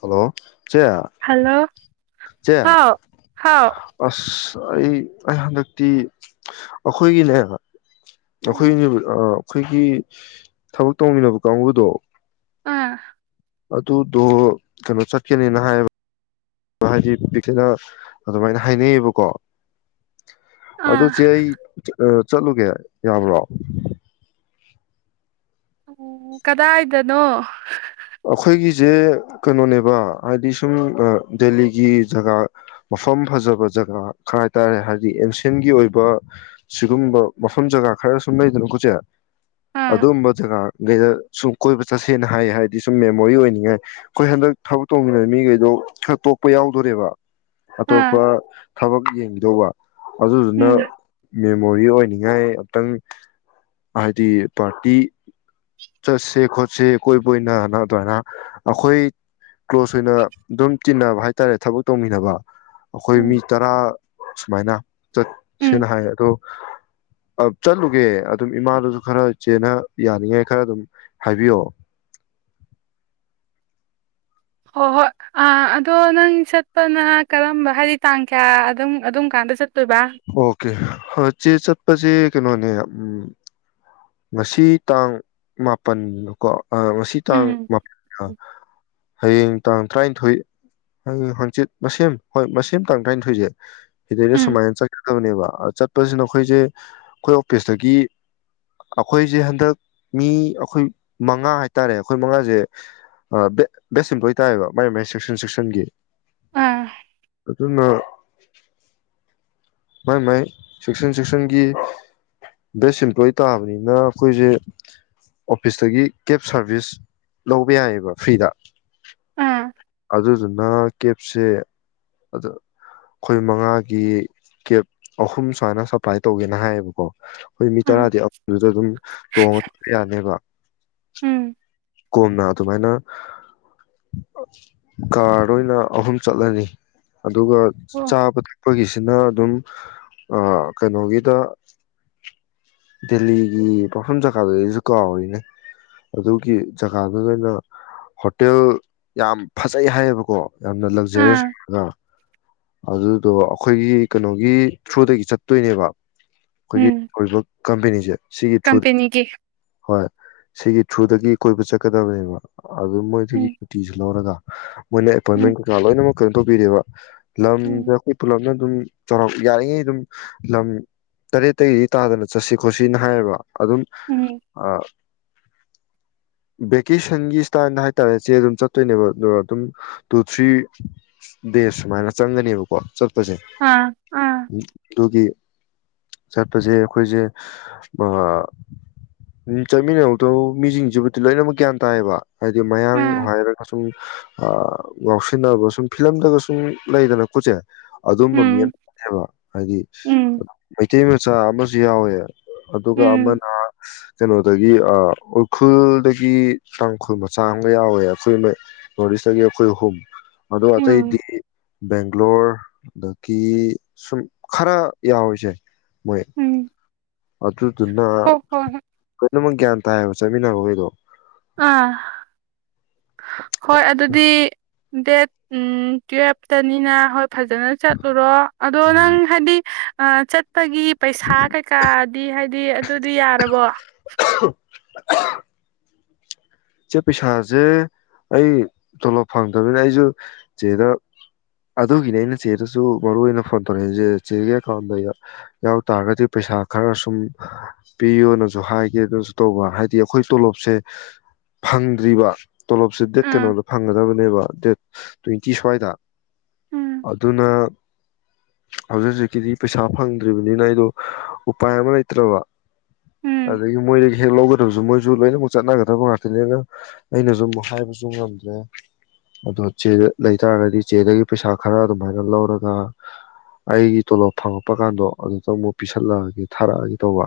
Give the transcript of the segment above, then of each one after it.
hello ꯆꯦ hello ꯆꯦ ꯍꯥꯎ ꯍꯥꯎ ꯑ ꯑꯩ ꯑꯩ ꯍꯟꯗꯛꯇꯤ ꯑꯩꯈꯣꯏꯒꯤꯅꯦꯕ ꯎꯝ ꯑꯩꯈꯣꯏꯅꯦ ꯑ ꯑꯩꯈꯣꯏꯒꯤ ꯊꯕꯛ ꯇꯧꯃꯤꯟꯅꯕ ꯀꯥꯡꯕꯨꯗꯣ ꯑꯥ ꯑꯗꯨꯗꯣ ꯀꯩꯅꯣ ꯆꯠꯀꯅꯦꯅ ꯍꯥꯏꯌꯦꯕ ꯍꯥꯏꯗꯤ ꯄꯤꯛꯇꯅ ꯑꯗꯨꯃꯥꯏꯅ ꯍꯥꯏꯅꯩꯑꯌꯦꯕꯀꯣ ꯑꯗꯨ ꯑꯗꯨ ꯑꯥ ꯆ ꯆꯠꯂꯨꯒꯦ ꯌꯥꯕ꯭ꯔꯣ ꯎꯝ ꯀꯗꯥ ꯍꯥꯏꯗꯅꯣ ꯑꯩꯈꯣꯏꯒꯤꯁꯦ ꯀꯩꯅꯣꯅꯦꯕ ꯍꯥꯏꯗꯤ ꯁꯨꯝ ꯗꯦꯜꯂꯤꯒꯤ ꯖꯒꯥ ꯃꯐꯝ ꯐꯖꯕ ꯖꯒꯥ ꯈꯔ ꯍꯥꯏ ꯇꯔꯦ ꯍꯥꯏꯕꯗꯤ ꯑꯦꯟꯁꯤꯦꯟꯒꯤ ꯑꯣꯏꯕ ꯁꯤꯒꯨꯝꯕ ꯃꯐꯝ ꯖꯒꯥ ꯈꯔ ꯁꯨꯝ ꯂꯩꯗꯅ ꯑꯩꯈꯣꯏꯁꯦ ꯑꯥ ꯑꯗꯨꯝꯕꯖꯒꯥ ꯀꯩꯗ ꯁꯨꯝ ꯀꯣꯏꯕ ꯆꯠꯁꯦꯅ ꯍꯥꯏ ꯍꯥꯏꯗꯤ ꯁꯨꯝ ꯃꯦꯃꯣꯔꯤ ꯑꯣꯏꯅꯤꯡꯉꯥꯏ ꯑꯩꯈꯣꯏ ꯍꯟꯗꯛ ꯊꯕꯛ ꯇꯧꯃꯤꯟꯅꯕ ꯃꯤꯈꯩꯗꯣ ꯈꯔ ꯇꯣꯛꯄ ꯌꯥꯎꯗꯣꯣꯔꯦꯕ ꯑꯥ ꯑꯇꯣꯞꯄ ꯊꯕꯛ ꯌꯦꯡꯈꯤꯗꯧꯕ ꯑꯗꯨꯅ ꯎꯝ ꯃꯦꯃꯣꯔꯤ ꯑꯣꯏꯅꯤꯡꯉꯥꯏ ꯑꯝꯛꯇꯪ ꯍꯥꯏꯗꯤ ꯄꯥꯔꯇꯤ ꯆꯠꯁꯦ ꯈꯣꯠꯁꯦ ꯀꯣꯏꯕ ꯑꯣꯏꯅ ꯑꯗꯨꯃꯥꯏꯅ ꯑꯩꯈꯣꯏ ꯀ꯭ꯂꯣꯁ ꯑꯣꯏꯅ ꯑꯗꯨꯝ ꯆꯤꯟꯅꯕ ꯍꯥꯏꯇꯥꯔꯦ ꯊꯕꯛ ꯇꯧꯃꯤꯟꯅꯕ ꯑꯩꯈꯣꯏ ꯃꯤ ꯎꯝ ꯇꯔꯥ ꯁꯨꯃꯥꯏꯅ ꯎꯝ ꯆꯠꯁꯦꯅ ꯍꯥꯏꯌꯦ ꯑꯗꯣ ꯆꯠꯂꯨꯒꯦ ꯑꯗꯨꯝ ꯏꯃꯥꯗꯨꯁꯨ ꯈꯔ ꯆꯦꯅ ꯌꯥꯅꯤꯡꯉꯥꯏ ꯈꯔ ꯑꯗꯨꯝ ꯍꯥꯏꯕꯤꯌꯑꯣ ꯍꯣꯏ ꯍꯣꯏ ꯑ ꯑꯗꯣ ꯅꯪ ꯆꯠꯄꯅ ꯀꯔꯝꯕ ꯍꯥꯏꯗꯤ ꯇꯥꯡ ꯀꯌꯥ ꯑꯗꯨꯝ ꯑꯗꯨꯝ ꯀꯥꯟꯗ ꯆꯠ ꯑꯣꯀꯦ ꯆꯦ ꯆꯠꯄꯁꯦ ꯀꯩꯅꯣꯅꯦ ꯉꯁꯤ ꯇꯥꯡ ꯃꯥꯄꯟꯗꯀꯣ ꯉꯁꯤ ꯇꯥꯡ ꯎꯝ ꯃꯥ ꯍꯌꯦꯡ ꯇꯥꯡ ꯇꯔꯥꯅꯤꯊꯣꯏ ꯍꯪꯆꯤꯠ ꯃꯦꯝ ꯍꯣꯏ ꯃꯦꯝ ꯇꯥꯡ ꯇꯔꯥꯅꯤꯊꯣꯏꯁꯦ ꯁꯤꯗꯩꯩꯅ ꯎꯝ ꯁꯨꯃꯥꯏꯅ ꯆ ꯆꯕꯅꯦꯕ ꯆꯠꯄꯁꯤꯅ ꯑꯩꯈꯣꯏꯁꯦ ꯑꯩꯈꯣꯏ ꯑꯣꯐꯤꯁꯇꯒꯤ ꯑꯩꯈꯣꯏꯁꯦ ꯍꯟꯗꯛ ꯃꯤ ꯑꯩꯈꯣꯏ ꯃꯉꯥ ꯍꯥꯏꯇꯥꯔꯦ ꯑꯩꯈꯣꯏ ꯃꯉꯥꯁꯦ ꯕꯦꯁ ꯑꯦꯝꯄ꯭ꯂꯣꯏ ꯇꯥꯏꯌꯦꯕ ꯃꯥꯏ ꯃꯥꯏ ꯁꯦꯛꯁꯟ ꯁꯦꯛꯁꯟꯒꯤ ꯑꯥ ꯑꯗꯨꯅ ꯃꯥꯏ ꯃꯥꯏ ꯁꯦꯛꯁꯟ ꯁꯦꯛꯁꯟꯒꯤ ꯕꯦꯁ ꯏꯝꯄ꯭ꯂꯣꯏꯤ ꯇꯥꯕꯅꯤꯅ ꯑꯩꯈꯣꯏꯁꯦ ꯑꯣꯐꯤꯁꯇꯒꯤ ꯀꯦꯕ ꯁꯥꯔꯚꯤꯁ ꯂꯧꯕ ꯌꯥꯏꯌꯦꯕ ꯐ꯭ꯔꯤꯗ ꯑꯥ ꯑꯗꯨꯗꯨꯅ ꯀꯦꯞꯁꯦ ꯑꯩꯈꯣꯏ ꯃꯉꯥꯒꯤ ꯀꯦꯞ ꯑꯍꯨꯝ ꯁꯨꯃꯥꯏꯅ ꯁꯞꯄ꯭ꯂꯥꯏ ꯇꯧꯒꯦꯅ ꯍꯥꯏꯌꯦꯕꯀꯣ ꯑꯩꯈꯣꯏ ꯃꯤ ꯑꯥ ꯇꯔꯥꯗꯤ ꯑꯗꯨꯗ ꯑꯗꯨꯝ ꯇꯣꯡꯉ ꯌꯥꯅꯦꯕ ꯎꯝ ꯀꯣꯝꯅ ꯑꯗꯨꯃꯥꯏꯅ ꯀꯥꯔ ꯑꯣꯏꯅ ꯑꯍꯨꯝ ꯆꯠꯂꯅꯤ ꯑꯗꯨꯒ ꯑꯣ ꯆꯥꯕ ꯊꯛ ꯑꯩꯈꯣꯏꯒꯤꯁꯤꯅ ꯑꯗꯨꯝ ꯀꯩꯅꯣꯒꯤꯗ ꯗꯦꯜꯂꯤꯒꯤ ꯄꯥꯎꯐꯝ ꯖꯒꯥꯗꯨꯗꯒꯤꯁꯨ ꯀꯥꯎꯔꯤꯅꯦ ꯑꯗꯨꯒꯤ ꯖꯒꯥꯗꯨꯗ ꯑꯣꯏꯅ ꯍꯣꯇꯦꯜ ꯌꯥꯝ ꯐꯖꯩ ꯍꯥꯏꯌꯦꯕꯀꯣ ꯌꯥꯝꯅ ꯂꯛꯖꯔꯤꯁ ꯑꯥ ꯑ ꯑꯗꯨ ꯑꯗꯣ ꯑꯩꯈꯣꯏꯒꯤ ꯀꯩꯅꯣꯒꯤ ꯊ꯭ꯔꯨꯗꯒꯤ ꯆꯠꯇꯣꯏꯅꯦꯕ ꯎꯝ ꯑꯩꯈꯣꯏꯒꯤ ꯀꯝꯄꯦꯅꯤꯁꯦ ꯁꯤꯒꯤ ꯊ꯭ꯔꯨꯗ ꯀꯝꯄꯦꯅꯤꯒꯤ ꯍꯣꯏ ꯁꯤꯒꯤ ꯁꯨꯗꯒꯤ ꯀꯣꯏꯕ ꯆꯠꯀꯗꯕꯅꯦꯕ ꯑꯗꯨ ꯃꯣꯏꯗꯨꯒꯤ ꯎꯝ ꯁꯨꯇꯤꯁꯤ ꯂꯧꯔꯒ ꯃ ꯎꯝ ꯕꯤꯗꯤꯑꯣ ꯂꯝꯗ ꯎꯝ ꯑꯩꯣꯏ ꯄꯨꯂꯂꯝꯅ ꯑꯗꯨꯝ ꯆꯥꯎꯔꯥꯛ ꯌꯥꯔꯤꯉꯩ ꯑꯗꯨꯝ ꯂꯝ ꯇꯔꯦꯠꯇꯒꯤꯗꯤ ꯇꯥꯗꯅ ꯆꯠꯁꯤ ꯈꯣꯠꯁꯤꯅ ꯍꯥꯏꯌꯦꯕ ꯑꯗꯨ ꯑꯗꯨꯝ ꯎꯝ ꯑ ꯚꯦꯀꯦꯁꯟꯒꯤ ꯏꯁꯇꯥꯏꯜꯗ ꯍꯥꯏꯇꯥꯔꯦ ꯆꯦ ꯑꯗꯨꯝ ꯆꯠꯇꯣꯏꯅꯦꯕ ꯑ ꯑꯗꯨꯝ ꯇꯨ ꯊ꯭ꯔꯤ ꯗꯦꯖ ꯁꯨꯃꯥꯏꯅ ꯆꯪꯒꯅꯦꯕꯀꯣ ꯁꯦ ꯑꯥ ꯑꯥ ꯇꯒꯤ ꯆꯠꯄꯁꯦ ꯑꯩꯈꯣꯏꯁꯦ ꯆꯠꯃꯤꯟꯅꯧꯗ ꯃꯤꯁꯤꯡꯁꯤꯕꯨꯗꯤ ꯂꯣꯏꯅꯃꯛ ꯒ꯭ꯌꯥꯟ ꯇꯥꯏꯌꯦꯕ ꯍꯥꯏꯗꯤ ꯃꯌꯥꯡ ꯑꯥ ꯍꯥꯏꯔꯒ ꯁꯨꯝ ꯉꯥꯎꯁꯤꯟꯅꯕ ꯁꯨꯝ ꯐꯤꯂꯝꯗꯒ ꯁꯨꯝ ꯂꯩꯗꯅ ꯀꯨꯠꯁꯦ ꯑꯗꯨꯝꯕ ꯃꯤ ꯎꯝ ꯑꯃꯦꯕ ꯍꯥꯏꯗꯤ ꯎꯝ ꯃꯩꯇꯩ ꯃꯆꯥ ꯑꯃꯁ ꯁꯤ ꯌꯥꯎꯋꯦ ꯑꯗꯨꯒ ꯎꯝ ꯑꯃꯅ ꯀꯩꯅꯣꯗꯒꯤ ꯎꯈ꯭ꯔꯨꯜꯗꯒꯤ ꯇꯥꯡꯈꯨꯜ ꯃꯆꯥ ꯑꯃꯒ ꯌꯥꯎꯋꯦ ꯑꯩꯈꯣꯏ ꯅꯗꯤ ꯏꯁꯒꯤꯦ ꯑꯩꯈꯣꯏ ꯍ ꯃꯗꯨꯣ ꯑ ꯎꯝ ꯕꯦꯡꯒ꯭ꯂꯣꯔ ꯑꯗꯒꯤ ꯁꯨꯝ ꯈꯔ ꯌꯥꯎꯔꯤꯁꯦ ꯃꯣꯏ ꯎꯝ ꯑꯗꯨꯗꯨꯅ ꯍꯣ ꯍꯣꯏ ꯍꯣꯏ ꯄꯨꯝꯅꯃꯛ ꯒ꯭ꯌꯥꯟ ꯇꯥꯏꯌꯦꯕ ꯆꯠꯃꯤꯟꯅꯕꯈꯩꯗꯣ ꯑꯥ ꯍꯣꯏ ꯑꯗꯨꯗꯤ ꯗꯦꯠ ꯎ ꯇꯋ ꯐꯖꯅ ꯆꯠꯂꯨꯔꯣ ꯑꯗꯣ ꯎꯝ ꯅꯪ ꯍꯥꯏꯗꯤ ꯑ ꯆꯠ ꯆꯠꯄꯒꯤ ꯄꯩꯁꯥ ꯀꯩꯀꯥꯗꯤ ꯍꯥꯏꯗꯤ ꯑꯗꯨꯗꯤ ꯌꯥꯔꯕꯣ ꯏꯆꯦ ꯄꯩꯁꯥꯁꯦ ꯑꯩ ꯇꯣꯂꯣꯞ ꯐꯪꯗꯕꯅꯤꯅ ꯑꯩꯁꯨ ꯆꯦꯗ ꯑꯗꯨꯒꯤꯅꯤ ꯑꯩꯅ ꯆꯦꯗꯁꯨ ꯃꯔꯨꯑꯣ ꯑꯣꯏꯅ ꯐꯣꯟ ꯇꯧꯔꯛꯏꯁꯦ ꯆꯦꯒꯤ ꯑꯦꯀꯥꯎꯟꯗ ꯌꯥꯎ ꯇꯥꯔꯒꯗꯤ ꯄꯩꯁꯥ ꯈꯔ ꯁꯨꯝ ꯄꯤꯌꯣꯅꯁꯨ ꯍꯥꯏꯒꯦ ꯑꯗꯨꯅꯁꯨ ꯇꯧꯕ ꯍꯥꯏꯗꯤ ꯑꯩꯈꯣꯏ ꯇꯣꯂꯣꯞꯁꯦ ꯐꯪꯗ꯭ꯔꯤꯕ ꯇꯣꯂꯣꯞꯁꯦ ꯗꯦꯠ ꯎꯝ ꯀꯩꯅꯣꯗ ꯐꯪꯒꯗꯕꯅꯦꯕ ꯗꯦꯠ ꯇ꯭ꯋꯦꯟꯇꯤ ꯁ꯭ꯋꯥꯏꯗ ꯎꯝ ꯑꯗꯨꯅ ꯍꯧꯖꯤꯛ ꯍꯧꯖꯤꯛꯀꯤꯗꯤ ꯄꯩꯁꯥ ꯐꯪꯗ꯭ꯔꯤꯕꯅꯤꯅ ꯑꯩꯗꯣ ꯎꯄꯥꯏ ꯑꯃ ꯂꯩꯇ꯭ꯔꯕ ꯎꯝ ꯑꯗꯨꯗ ꯃꯣꯏ ꯍꯦꯛ ꯂꯧꯒꯗ꯭ꯔꯕꯁꯨ ꯃꯣꯏꯁꯨ ꯂꯣꯏꯅꯃꯛ ꯆꯠꯅꯒꯗꯕ ꯉꯇ ꯑꯗꯨꯅꯦꯅ ꯑꯩꯅꯁꯨ ꯑꯃꯨ ꯍꯥꯏꯕꯁꯨ ꯉꯝꯗ꯭ꯔꯦ ꯑꯗꯣ ꯆꯦꯗ ꯂꯩꯇꯥꯥꯔꯒꯗꯤ ꯆꯦꯗꯒꯤ ꯄꯩꯁꯥ ꯈꯔ ꯑꯗꯨꯃꯥꯏꯅ ꯂꯧꯔꯒ ꯑꯩꯒꯤ ꯇꯣꯂꯣꯞ ꯐꯪꯉꯛꯄ ꯀꯥꯟꯗꯣ ꯑꯗꯨꯇꯪ ꯑꯃꯨꯛ ꯄꯤꯁꯜꯂꯛꯑꯒꯦ ꯊꯥꯔꯛꯑꯒꯦ ꯇꯧꯕ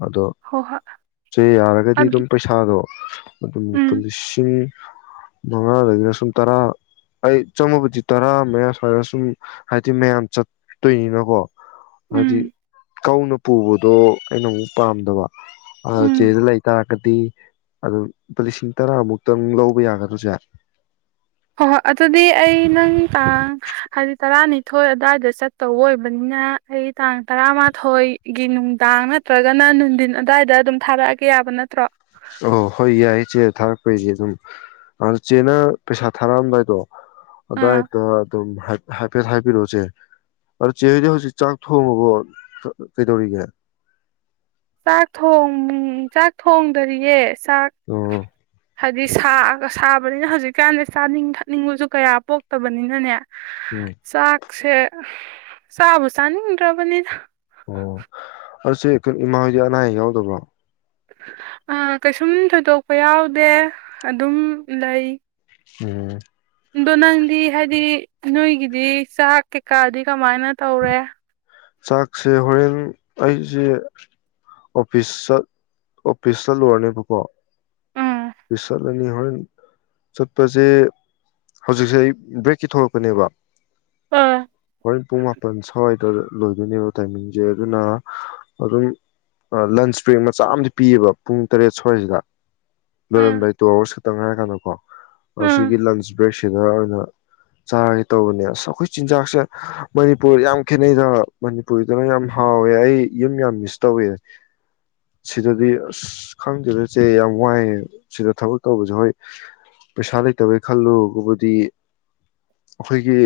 ꯑꯗꯣ ꯍꯣ ꯍꯣꯏ ꯆꯦ ꯌꯥꯔꯒꯗꯤ ꯑꯗꯨ ꯑꯗꯨꯝ ꯄꯩꯁꯥꯗꯣ ꯎꯝ ꯑꯗꯨꯄꯁꯤꯡ ꯃꯉꯥꯗꯒꯤꯅ ꯁꯨꯝ ꯇꯔꯥ ꯑꯩ ꯆꯪꯃꯕꯗꯤ ꯇꯔꯥ ꯃꯌꯥ ꯁ꯭ꯋꯥꯏꯗ ꯁꯨꯝ ꯍꯥꯏꯗꯤ ꯃꯌꯥꯝ ꯆꯠꯇꯣꯏꯅꯤꯅꯀꯣ ꯎꯝ ꯍꯥꯏꯗꯤ ꯀꯧꯅ ꯄꯨꯕ ꯑꯗꯣ ꯑꯩꯅ ꯑꯃꯨꯛ ꯄꯥꯝꯗꯕ ꯑ ꯎꯝ ꯆꯦꯗ ꯂꯩ ꯇꯔꯥꯒꯗꯤ ꯑꯗꯨ ꯂꯨꯄꯥ ꯂꯤꯁꯤꯡ ꯇꯔꯥꯃꯨꯛꯇꯪ ꯂꯧꯕ ꯌꯥꯒꯗ꯭ꯔꯥ ꯆꯦ ꯍꯣꯏ ꯍꯣꯏ ꯑꯗꯨꯗꯤ ꯑꯩ ꯅꯪ ꯇꯥꯡ ꯍꯥꯏꯗꯤ ꯇꯔꯥꯅꯤꯊꯣꯏ ꯑꯗꯨꯋꯥꯏꯗ ꯆꯠꯇꯧ ꯑꯣꯏꯕꯅꯤꯅ ꯑꯩ ꯇꯥꯡ ꯇꯔꯥꯃꯥꯊꯣꯏꯒꯤ ꯅꯨꯡꯗꯥꯡ ꯅꯠꯇ꯭ꯔꯒꯅ ꯅꯨꯡꯊꯤꯟ ꯑꯗꯨꯋꯥꯏꯗ ꯑꯗꯨꯝ ꯊꯥꯔꯛꯑꯒꯦ ꯌꯥꯕ ꯅꯠꯇ꯭ꯔꯣ ꯑꯣ ꯍꯣꯏ ꯌꯥꯏꯌꯦ ꯆꯦ ꯊꯥꯔꯛꯄꯩꯗꯤ ꯑꯗꯨꯝ ꯑꯗꯣ ꯆꯦꯅ ꯄꯩꯁꯥ ꯊꯥꯔꯛꯑꯝꯗꯥꯏꯗꯣ ꯑꯥ ꯑꯗꯥꯏꯗ ꯑꯗꯨꯝ ꯍꯥꯏꯐꯦꯠ ꯍꯥꯏꯕꯤꯔꯛꯑꯣꯁꯦ ꯑꯗꯣ ꯆꯦꯗꯤ ꯍꯧꯖꯤꯛ ꯆꯥꯛ ꯊꯣꯡꯉꯕꯣ ꯀꯩꯗꯧꯔꯤꯒꯦ ꯆꯥꯛ ꯊꯣꯡ ꯆꯥꯛ ꯊꯣꯡꯗꯔꯤꯌꯦ ꯆꯥꯛ ꯑꯣ ꯍꯥꯏꯗꯤꯒ ꯁꯥꯕꯅꯤꯅ ꯍꯧꯖꯤꯛꯀꯥꯟꯗꯤ ꯆꯥꯅꯤꯡ ꯊꯛꯅꯤꯡꯕꯁꯨ ꯀꯌꯥ ꯄꯣꯛꯇꯕꯅꯤꯅꯅꯦ ꯎꯝ ꯆꯥꯛꯁꯦ ꯁꯥꯕꯨꯁꯅꯤꯗ꯭ꯔꯕꯅꯤꯗ ꯑꯣ ꯑꯗꯨ ꯑꯩꯈꯣꯏ ꯏꯃꯥꯍꯣꯏꯗꯤ ꯑꯅꯥ ꯑꯌꯦꯛ ꯌꯥꯎꯗꯕ꯭ꯔꯣ ꯀꯩꯁꯨꯝ ꯊꯣꯏꯗꯣꯛꯄ ꯌꯥꯎꯗꯦ ꯑꯗꯨꯝ ꯂꯩ ꯎꯝ ꯑꯗꯣ ꯅꯪꯗꯤ ꯍꯥꯏꯗꯤ ꯅꯣꯏꯒꯤꯗꯤ ꯆꯥꯛ ꯀꯩꯀꯥꯗꯤ ꯀꯃꯥꯏꯅ ꯇꯧꯔꯦ ꯆꯥꯛꯁꯦ ꯍꯣꯔꯦꯟ ꯑꯩꯁꯦ ꯑꯣꯐꯤꯁ ꯑꯣꯐꯤꯁ ꯆꯠꯂꯨꯔꯅꯦꯕꯀꯣ ꯎꯝ ꯑꯣꯐꯤꯁ ꯆꯠꯂꯅꯤ ꯍꯣꯔꯦꯟ ꯆꯠꯄꯁꯦ ꯍꯧꯖꯤꯛꯁꯦ ꯑꯩ ꯕ꯭ꯔꯦꯛꯀꯤ ꯊꯣꯛꯂꯛꯀꯅꯦꯕ ꯎꯝ ꯍꯣꯏ ꯄꯨꯡ ꯃꯥꯄꯜ ꯁꯣꯏ ꯇ ꯂꯣꯏꯗꯣꯏꯅꯦꯕ ꯇꯥꯏꯃꯤꯡꯁꯦ ꯑꯗꯨꯅ ꯑꯗꯨꯝ ꯂꯟꯆ ꯕ꯭ꯔꯦꯛ ꯃꯆꯥ ꯑꯃꯗꯤ ꯄꯤꯌꯦꯕ ꯄꯨꯡ ꯇꯔꯦꯠ ꯁ꯭ꯋꯥꯏꯁꯤꯗ ꯂꯣꯏꯔꯝ ꯎꯝ ꯇ ꯑꯋꯥꯔ ꯇꯧꯅꯔꯀꯗꯀꯣ ꯑꯣ ꯁꯤꯒꯤ ꯂꯟꯁ ꯕ꯭ꯔꯦꯁ ꯁꯤꯗꯔ ꯑꯣꯏꯅ ꯆꯥꯔꯒꯦ ꯇꯧꯕꯅꯦ ꯑꯁ ꯑꯩꯈꯣꯏ ꯆꯤꯟꯖꯥꯛꯁꯦ ꯃꯅꯤꯄꯨꯔ ꯌꯥꯝ ꯈꯦꯠꯅꯩꯗ ꯃꯅꯤꯄꯨꯔꯗꯅ ꯌꯥꯝ ꯍꯥꯎꯋꯦ ꯑꯩ ꯌꯨꯝ ꯌꯥꯝ ꯃꯤꯁ ꯇꯧꯋꯦ ꯁꯤꯗꯗꯤ ꯑꯁ ꯈꯪꯗꯗꯁꯦ ꯌꯥꯝ ꯋꯥꯏꯑꯦ ꯁꯤꯗ ꯊꯕꯛ ꯇꯧꯕꯁꯦ ꯍꯣꯏ ꯄꯩꯁꯥ ꯂꯩꯇꯕꯩ ꯈꯜꯂꯨꯕꯨꯗꯤ ꯑꯩꯈꯣꯏꯒꯤ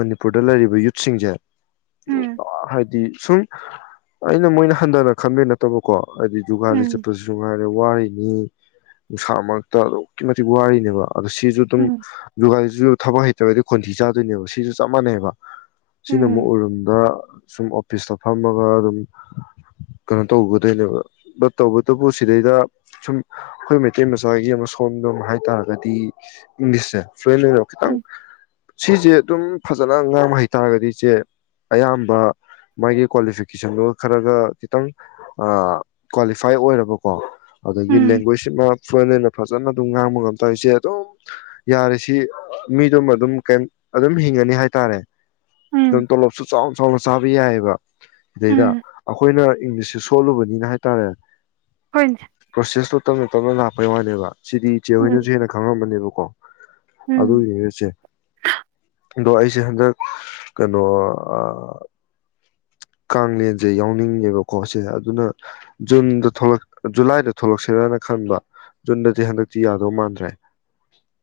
ꯃꯅꯤꯄꯨꯔꯗ ꯂꯩꯔꯤꯕ ꯌꯨꯠꯁꯤꯡꯁꯦ ꯎꯝ ꯍꯥꯏꯗꯤ ꯁꯨꯝ ꯑꯩꯅ ꯃꯣꯏꯅ ꯍꯟꯊꯅ ꯈꯟꯕ ꯅꯠꯇꯕꯀꯣ ꯍꯥꯏꯗꯤ ꯖꯨꯒꯥꯗ ꯎꯝ ꯆꯠꯄꯗꯁꯨꯉꯥꯏꯔꯦ ꯋꯥ ꯃꯤ ꯅꯨꯡꯁꯥ ꯃꯔꯛꯇ ꯑꯗꯨꯛꯀꯤ ꯃꯇꯤꯛ ꯋꯥꯔꯤꯅꯦꯕ ꯑꯗꯣ ꯁꯤꯁꯨ ꯑꯗꯨꯝ ꯎꯝ ꯖꯨꯒꯥꯔꯤꯁꯨ ꯊꯕꯛ ꯍꯩꯇ꯭ꯔꯒꯗꯤ ꯀꯣꯟꯊꯤ ꯆꯥꯗꯣꯏꯅꯦꯕ ꯁꯤꯁꯨ ꯆꯞ ꯃꯥꯟꯅꯩꯕ ꯁꯤꯅ ꯑꯃꯨꯛ ꯎꯝ ꯑꯣꯏꯔꯝ ꯗ ꯁꯨꯝ ꯑꯣꯐꯤꯁꯇ ꯐꯝꯃꯒ ꯑꯗꯨꯝ ꯀꯩꯅꯣ ꯇꯧꯒꯗꯣꯏꯅꯦꯕ ꯕꯠ ꯇꯧꯕꯇꯕꯨ ꯁꯤꯗꯩꯗ ꯁꯨꯝ ꯑꯩꯈꯣꯏ ꯃꯩꯇꯩ ꯃꯆꯥꯒꯤ ꯑꯃ ꯁꯣꯟꯗꯝ ꯍꯥꯏꯇꯥꯥꯔꯒꯗꯤ ꯏꯪꯂꯤꯁꯁꯦ ꯐ꯭ꯂꯨꯦꯟ ꯑꯣꯏꯔꯣ ꯈꯤꯇꯪ ꯎꯝ ꯁꯤꯁꯦ ꯑꯗꯨꯝ ꯐꯖꯅ ꯉꯥꯡꯕ ꯍꯩꯇꯥꯔꯒꯗꯤ ꯏꯆꯦ ꯑꯌꯥꯝꯕ ꯃꯥꯒꯤ ꯀ꯭ꯋꯥꯂꯤꯐꯤꯀꯦꯁꯟꯗꯨꯒ ꯈꯔꯒ ꯈꯤꯇꯪ ꯀ꯭ꯋꯥꯂꯤꯐꯥꯏ ꯑꯣꯏꯔꯕꯀꯣ ꯑꯗꯒꯤ ꯎꯝ ꯂꯦꯡꯒ꯭ꯋꯦꯖꯁꯤ ꯐꯣꯔꯦꯟꯦꯟꯅ ꯐꯖꯅ ꯑꯗꯨꯝ ꯉꯥꯡꯕ ꯉꯝ ꯇꯧꯔꯤꯁꯦ ꯑꯗꯨꯝ ꯌꯥꯔꯤꯁꯤ ꯃꯤꯗꯨꯃ ꯑꯗꯨꯝ ꯑꯗꯨꯝ ꯍꯤꯡꯉꯅꯤ ꯍꯥꯏꯇꯥꯔꯦ ꯎꯝ ꯎꯝ ꯎ ꯁꯨ ꯆꯥꯎꯅ ꯆꯥꯎꯅ ꯆꯥꯕ ꯌꯥꯏꯑꯕ ꯁꯤꯗꯩꯗ ꯎꯝ ꯑꯩꯈꯣꯏꯅ ꯏꯪꯂꯤꯁꯁꯦ ꯁꯣꯜꯂꯨꯕꯅꯤꯅ ꯍꯥꯏꯇꯥꯔꯦ ꯍꯣꯏꯅꯦ ꯄ꯭ꯔꯣꯁꯦꯁ ꯃꯦꯇꯅꯅꯥ ꯄꯔ ꯂꯩꯕ ꯁꯤꯗꯤ ꯏꯆꯦ ꯍꯣꯏꯅꯁꯨ ꯎꯝ ꯍꯦꯟꯅ ꯈꯪꯉꯝꯃꯅꯦꯕꯀꯣ ꯎꯝ ꯑꯗꯨ ꯌꯦꯡꯁꯦ ꯑꯗꯣ ꯑꯩꯁꯦ ꯍꯟꯗꯛꯣ ꯅ ꯀꯥꯡꯂꯦꯟꯁꯦ ꯌꯥꯎꯅꯤꯡꯉꯦꯕꯀꯣ ꯁꯤꯁꯦ ꯑꯗꯨꯅ ꯖꯨꯟꯗꯛ ꯖꯨꯂꯥꯏꯗ ꯊꯣꯛꯂꯛꯁꯔꯅ ꯈꯟꯕ ꯖꯨꯟꯗꯗꯤ ꯍꯟꯗꯛꯇꯤ ꯌꯥꯗꯧ ꯃꯥꯟꯗ꯭ꯔꯦ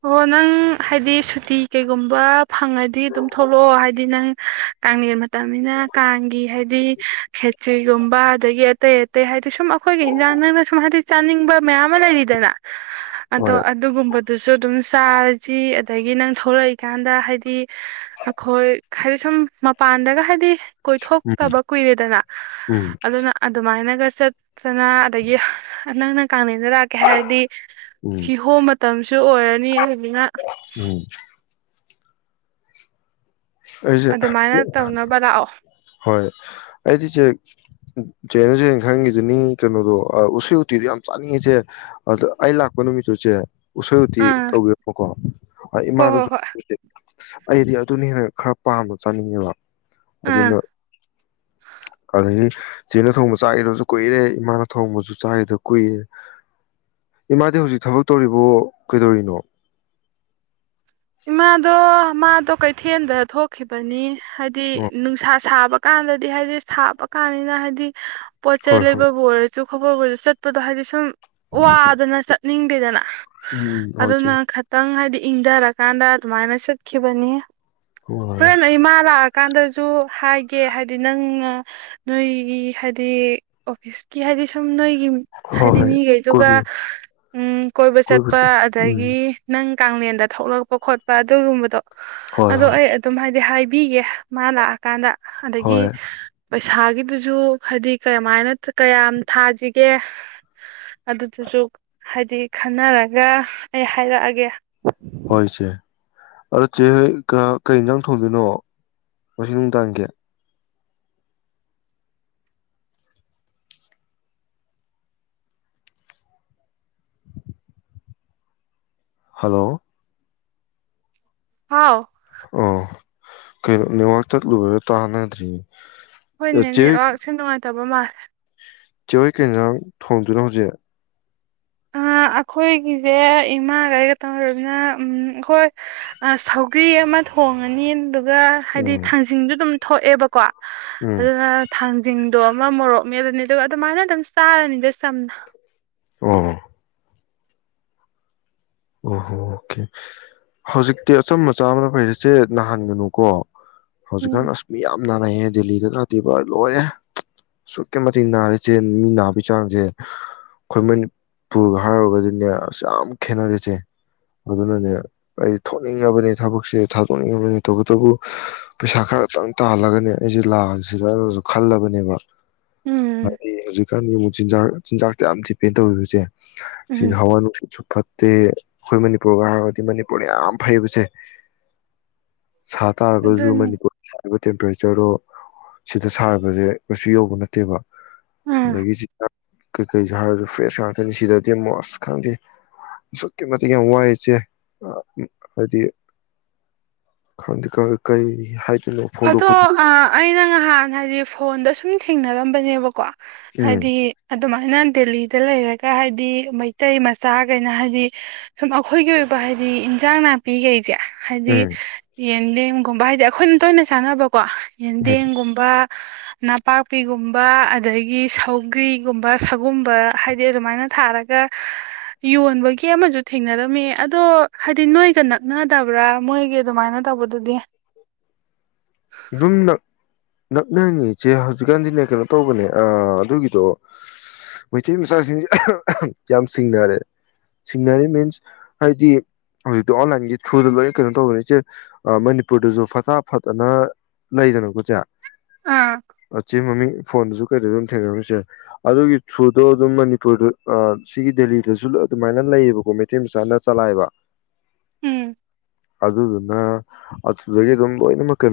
ꯑꯣ ꯅꯪ ꯍꯥꯏꯗꯤ ꯁꯨꯇꯤ ꯀꯩꯒꯨꯝꯕ ꯐꯪꯉꯗꯤ ꯑꯗꯨꯝ ꯊꯣꯛꯂꯛꯑꯣ ꯍꯥꯏꯗꯤ ꯅꯪ ꯀꯥꯡꯂꯦꯟ ꯃꯇꯝꯅꯤꯅ ꯀꯥꯡꯒꯤ ꯗꯤ ꯈꯦ ꯀꯛꯆꯤꯒꯨꯝꯕ ꯑꯗꯒꯤ ꯑꯇꯩ ꯑꯇꯩ ꯍꯥꯏꯗꯤ ꯁꯨꯝ ꯑꯩꯈꯣꯏꯒꯤ ꯏꯟꯖꯥꯡ ꯅꯪꯅ ꯁꯨꯝ ꯍꯥꯏꯗꯤ ꯆꯥꯅꯤꯡꯕ ꯃꯌꯥꯝ ꯑꯃ ꯂꯩꯔꯤꯗꯅ ꯑꯗꯣ ꯍꯣꯏ ꯑꯗꯨꯒꯨꯝꯕꯗꯨ ꯁꯔꯖꯤ ꯑꯗꯒꯤ ꯅꯪ ꯊꯣꯛꯂꯛꯏꯀꯥꯟꯗ ꯍꯥꯏꯗꯤ ꯑꯩꯈꯣꯏ ꯍꯥꯏꯗꯤ ꯁꯨꯝ ꯃꯄꯥꯟꯗꯒ ꯍꯥꯏꯗꯤ ꯎꯝ ꯀꯣꯏꯊꯣꯛꯇꯕ ꯀꯨꯏꯔꯦꯗꯅ ꯎꯝ ꯑꯗꯨꯅ ꯑꯗꯨꯃꯥꯏꯅꯒ ꯆꯠꯇꯅ ꯑꯗꯒꯤ ꯑꯅꯛꯅꯛ ꯀꯥꯟꯅꯗ ꯂꯥꯛꯀꯦ ꯍꯥꯏꯔꯗꯤ ꯎꯝ ꯁꯤꯤꯍꯣꯝ ꯃꯇꯝ ꯁꯨ ꯑꯣꯏꯔꯅꯤ ꯑꯗꯨꯅꯤꯅ ꯎꯝ ꯑꯩꯁꯦ ꯑꯗꯨꯃꯥꯏꯅ ꯇꯧꯅꯕ ꯂꯥꯛꯑꯣ ꯍꯣꯏ ꯑꯩꯗꯤꯆꯦ ꯆꯅꯁꯅ ꯈꯪꯈꯤꯗꯨꯅꯤ ꯀꯩꯅꯣꯗꯣ ꯎꯁꯤꯦꯛ ꯎꯇꯤꯗꯣ ꯌꯥꯝ ꯆꯥꯅꯤꯡꯉꯤꯁꯦ ꯑꯗ ꯑꯩ ꯂꯥꯛꯄ ꯅꯨꯃꯤꯠꯇꯨꯁꯦ ꯎꯁꯣꯏ ꯎꯇꯤ ꯑꯥ ꯇꯧꯕꯤꯔꯝꯃꯣꯀꯣ ꯍꯣꯏ ꯍꯣꯏ ꯏꯃꯥꯗꯁꯨ ꯍꯣꯏ ꯑꯩꯗꯤ ꯑꯗꯨ ꯅꯅꯦ ꯈꯔ ꯄꯥꯝꯅ ꯆꯥꯅꯤꯡꯉꯦꯕ ꯑꯥ ꯑꯗꯨꯅ ꯀ ꯏꯦꯅ ꯊꯣꯡꯕ ꯆꯥꯒꯦꯗꯁꯨ ꯀꯨꯏꯔꯦ ꯏꯃꯥꯅ ꯊꯣꯡꯕꯁꯨ ꯆꯥꯏꯒꯦꯗ ꯀꯨꯏꯔꯦ ꯏꯃꯥꯗꯤ ꯍꯧꯖꯤꯛ ꯊꯕꯛ ꯇꯧꯔꯤꯕꯣ ꯀꯩꯗꯧꯔꯤꯅꯣ ꯏꯃꯥꯗꯣ ꯃꯥꯗꯣ ꯀꯩꯊꯦꯜꯗ ꯊꯣꯛꯈꯤꯕꯅꯤ ꯍꯥꯏꯗꯤ ꯑꯣ ꯅꯨꯡꯁꯥ ꯁꯥꯕ ꯀꯥꯟꯗꯗꯤ ꯍꯥꯏꯗꯤ ꯁꯥꯕ ꯀꯥꯟꯅꯤꯅ ꯍꯥꯏꯗꯤ ꯄꯆꯥꯏ ꯍꯣꯏ ꯍꯣꯏ ꯂꯩꯕ ꯕꯔꯁꯨ ꯈꯣꯕꯁꯨ ꯆꯠꯄꯗꯣ ꯍꯥꯏꯗꯤ ꯁꯨꯝ ꯋꯥ ꯑꯗꯨꯅ ꯆ ꯅꯤꯡꯕꯤꯗꯅ ꯎꯝ ꯍꯣꯏ ꯆꯦ ꯑꯗꯨꯅ ꯈꯤꯇꯪ ꯍꯥꯏꯗꯤ ꯏꯟꯗ ꯔꯛ ꯀꯥꯟꯗꯥ ꯑꯗꯨ ꯃꯥꯏꯅꯁꯠꯈꯤꯕꯅꯤ ꯍꯣꯏ ꯍꯣꯏ ꯐꯣꯏ ꯂꯩ ꯏ ꯃꯥꯥ ꯂꯥꯛ ꯀꯥꯟꯗꯁꯨ ꯍꯥꯏꯒꯦ ꯍꯥꯏꯗꯤ ꯅꯪ ꯅꯣꯏꯒꯤ ꯍꯥꯏꯗꯤ ꯑꯣꯐꯤꯁꯀꯤ ꯍꯥꯏꯗꯤ ꯁꯨꯝ ꯅꯣꯏ ꯍꯣꯏ ꯍꯥꯏꯗꯤ ꯍꯣꯏ ꯃꯤꯈꯩꯗꯨꯒ ꯀꯣꯏꯕ ꯎ ꯀꯣꯏꯕ ꯆꯠꯄ ꯆꯠ ꯎꯝ ꯑꯗꯒꯤ ꯅꯪ ꯀꯦꯟꯗ ꯊꯣꯛꯂꯛꯄ ꯈꯣꯠꯄ ꯑꯗꯨꯒꯨꯝꯕꯗꯣ ꯍꯣꯏ ꯑꯗꯣ ꯍꯣꯏ ꯑꯩ ꯑꯗꯨꯝ ꯍꯥꯏꯗꯤ ꯍꯥꯏꯕꯤꯒꯦ ꯃꯥ ꯂꯥꯛꯑꯀꯥꯟꯗ ꯑꯗꯒꯤ ꯍꯣꯏ ꯄꯩꯁꯥꯒꯤꯗꯨꯁꯨ ꯍꯥꯏꯗꯤ ꯀꯃꯥꯏꯅ ꯀꯌꯥꯝ ꯊꯥꯁꯤꯒꯦ ꯑꯗꯨꯗꯨꯁꯨ ꯍꯥꯏꯗꯤ ꯈꯟꯅꯔꯒ ꯑꯩ ꯍꯥꯏꯔꯛꯑꯒꯦ ꯍꯣꯏ ꯏꯆꯦ ꯑꯗꯣ ꯆꯦ ꯍꯣꯏ ꯀꯩ ꯌꯦꯟꯖꯥꯡ ꯊꯣꯡꯗꯣꯏꯅꯣ ꯉꯁꯤ ꯅꯨꯡꯗꯥꯡꯒꯤ ꯍꯜꯂꯣ ꯍꯥꯎ ꯑꯣ ꯀꯩꯅꯣ ꯅꯦꯠꯋꯥꯛ ꯆꯠꯂꯨꯔꯒ ꯇꯥꯟꯅꯗ꯭ꯔꯤꯅꯦ ꯍꯣꯏꯅꯦꯅꯦ ꯁ ꯅ ꯇꯕ ꯃꯥ ꯆꯔꯣꯏ ꯀꯖ ꯊꯣꯡꯗꯨꯅ ꯍꯧꯖꯤꯛ ꯑꯩꯈꯣꯏꯒꯤꯁꯦ ꯏꯃꯥꯒꯩꯒ ꯇꯧꯔꯕꯅ ꯑꯩꯈꯣꯏ ꯁꯧꯒ꯭ꯔꯤ ꯑꯃ ꯊꯣꯡꯉꯅꯤ ꯑꯗꯨꯒ ꯍꯥꯏꯗꯤ ꯎꯝ ꯊꯥꯡꯖꯤꯡꯗꯨ ꯑꯗꯨꯝ ꯊꯣꯛꯑꯦꯕꯀꯣ ꯎꯝ ꯑꯗꯨꯅ ꯊꯥꯡꯖꯤꯡ ꯑꯗꯣ ꯑꯃ ꯃꯣꯔꯣꯛꯃꯦ ꯑꯗꯨꯅꯦ ꯑꯗꯨꯒ ꯑꯗꯨꯃꯥꯏꯅ ꯑꯗꯨꯝ ꯆꯥꯔꯅꯤꯗ ꯁꯝꯅ ꯑ ꯑꯣꯍꯣ ꯑꯣꯀꯦ ꯍꯧꯖꯤꯛꯇꯤ ꯑꯆꯝꯕꯆꯥ ꯑꯃꯅ ꯐꯩꯔꯁꯦ ꯅꯥꯍꯟꯒꯅꯨꯀꯣ ꯍꯧꯖꯤꯛꯀꯥꯟ ꯎꯝ ꯑꯁ ꯃꯤ ꯌꯥꯝ ꯅꯥꯔꯛꯑꯦ ꯗꯦꯜꯂꯤꯗ ꯀꯥꯇꯦꯕ ꯂꯣꯏꯔꯦ ꯑꯁꯨꯛꯀꯤ ꯃꯇꯤꯛ ꯅꯥꯔꯦ ꯆꯦꯟ ꯃꯤ ꯅꯥꯕꯒꯤ ꯆꯥꯡꯁꯦ ꯈꯨꯣꯏꯃꯟ ꯄꯨꯔꯒ ꯍꯥꯏꯔꯨꯔꯒꯗꯤꯅꯦ ꯑꯁ ꯌꯥꯝ ꯈꯦꯠꯅꯔꯦ ꯁꯦ ꯑꯗꯨꯅꯅꯦ ꯑꯩ ꯊꯣꯛꯅꯤꯡꯉꯕꯅꯦ ꯊꯕꯛꯁꯦ ꯊꯥꯗꯣꯛꯅꯤꯡꯉꯕꯅꯤ ꯇꯧꯕꯇꯕꯨ ꯄꯩꯁꯥ ꯈꯔꯇꯪ ꯇꯥꯜꯂꯒꯅꯦ ꯑꯩꯁꯦ ꯂꯥꯛꯑꯁꯤꯗꯅꯁꯨ ꯈꯜꯂꯕꯅꯦꯕ ꯍ ꯎꯝ ꯀꯥꯟ ꯌꯦꯡꯨꯛ ꯆꯤꯟꯖꯥꯛ ꯆꯤꯟꯖꯥꯛꯇꯦ ꯌꯥꯝ ꯗꯤꯄꯦꯟ ꯇꯧꯋꯤꯕꯁꯦ ꯁꯤ ꯎꯝ ꯍꯋꯥ ꯁ ꯐ ꯑꯩꯈꯣꯏ ꯃꯅꯤꯄꯨꯔꯒ ꯍꯥꯏꯔꯒꯗꯤ ꯃꯅꯤꯄꯨꯔ ꯌꯥꯝ ꯐꯩꯕꯁꯦ ꯁꯥ ꯇꯥꯔꯒꯁꯨ ꯑꯗꯨꯅꯤ ꯃꯅꯤꯄꯨꯔ ꯇꯦꯝꯄꯔꯦꯆꯔꯗꯣ ꯁꯤꯗ ꯁꯥꯕꯁꯦ ꯀꯩꯁꯨ ꯌꯧꯕ ꯅꯠꯇꯦꯕ ꯎꯝ ꯑꯗꯒꯤ ꯆꯥꯛ ꯀꯩꯀꯩꯁꯨ ꯍꯥꯏꯔꯁꯨ ꯐ꯭ꯔꯦꯁ ꯉꯥꯛꯇꯅꯤ ꯁꯤꯗꯗꯤ ꯃꯣꯁ ꯈꯪꯗꯦ ꯑꯁꯨꯛꯀꯤ ꯃꯇꯤꯛ ꯌꯥꯝ ꯋꯥꯏ ꯏꯆꯦ ꯍꯥꯏꯗꯤ ꯈꯪꯗꯦ ꯈ ꯀꯩ ꯍꯥꯏꯗꯣꯏꯅꯣ ꯑꯗꯣ ꯐꯣꯡꯗꯣꯛꯄꯁꯨ ꯑꯩꯅ ꯉꯍꯥꯟ ꯍꯥꯏꯗꯤ ꯐꯣꯟꯗ ꯁꯨꯝ ꯊꯦꯡꯅꯔꯝꯕꯅꯦꯕꯀꯣ ꯎꯝ ꯑꯗꯤ ꯑꯗꯨꯃꯥꯏꯅ ꯗꯦꯜꯂꯤꯗ ꯂꯩꯔꯒ ꯍꯥꯏꯗꯤ ꯃꯩꯇꯩ ꯃꯆꯥꯈꯩꯅ ꯍꯥꯏꯗꯤ ꯁꯨꯝ ꯑꯩꯈꯣꯏꯒꯤ ꯑꯣꯏꯕ ꯍꯥꯏꯗꯤ ꯏꯟꯖꯥꯡ ꯅꯥꯄꯤꯈꯩꯁꯦ ꯍꯥꯏꯗꯤ ꯎꯝ ꯌꯦꯟ ꯂꯦꯝꯒꯨꯝꯕ ꯍꯥꯏꯗꯤ ꯑꯩꯈꯣꯏꯅ ꯇꯅ ꯁꯥꯟꯅꯕ ꯀꯣ ꯎꯝ ꯌꯦꯟꯗꯦꯝꯒꯨꯝꯕ ꯅꯄꯥꯛꯄꯤꯒꯨꯝꯕ ꯑꯗꯒꯤ ꯁꯧꯒ꯭ꯔꯤꯒꯨꯝꯕ ꯁꯒꯨꯝꯕ ꯍꯥꯏꯗꯤ ꯑꯗꯨꯃꯥꯏꯅ ꯊꯥꯔꯒ ꯌꯣꯟꯕꯒꯤ ꯑꯃꯁꯨ ꯊꯦꯡꯅꯔꯝꯃꯤ ꯑꯗꯣ ꯍꯥꯏꯗꯤ ꯅꯣꯏꯒ ꯅꯛꯅꯗꯕ꯭ꯔꯥ ꯃꯣꯏꯒꯤ ꯑꯗꯨꯃꯥꯏꯅ ꯇꯧꯕꯗꯨꯗꯤ ꯑꯗꯨꯝ ꯅꯛꯅꯉꯤ ꯏꯆꯦ ꯍꯧꯖꯤꯛꯀꯥꯟꯗꯤꯅꯦ ꯀꯩꯅꯣ ꯇꯧꯕꯅꯦ ꯑꯗꯨꯒꯤꯗꯣ ꯃꯩꯇꯩ ꯃꯆꯥꯁꯤꯡꯁꯦ ꯌꯥꯝ ꯁꯤꯡꯅꯔꯦ ꯁꯤꯡꯅꯔꯦ ꯃꯤꯟꯁ ꯍꯥꯏꯗꯤ ꯍꯧꯖꯤꯛꯇꯤ ꯑꯣꯟꯂꯥꯏꯟꯒꯤ ꯊ꯭ꯔꯨꯗ ꯂꯣꯏꯅ ꯀꯩꯅꯣ ꯇꯧꯕꯅꯤ ꯏꯆꯦ ꯃꯅꯤꯄꯨꯔꯗꯁꯨ ꯐꯠꯇ ꯐꯠꯇꯅ ꯂꯩꯖꯅꯕꯨ ꯆꯌꯥ ꯑꯥ ꯑꯆꯤ ꯃꯃꯤ ꯐꯣꯟꯗꯁꯨ ꯀꯩꯗ ꯑꯗꯨꯝ ꯊꯦꯡꯅꯔꯝꯃꯤꯁꯦ ꯑꯗꯨꯒꯤ ꯊ꯭ꯔꯨꯗꯣ ꯑꯗꯨꯝ ꯃꯅꯤꯄꯨꯔꯗ ꯁꯤꯒꯤ ꯗꯦꯂꯤꯗꯁꯨ ꯑꯗꯨꯃꯥꯏꯅ ꯂꯩꯌꯦꯕꯀꯣ ꯃꯩꯇꯩ ꯃꯆꯥꯅ ꯆꯂꯥꯏꯕ ꯎꯝ ꯑꯗꯨꯗꯨꯅ ꯑꯗꯨꯗꯒꯤ ꯑꯗꯨꯝ ꯂꯣꯏꯅꯃꯛ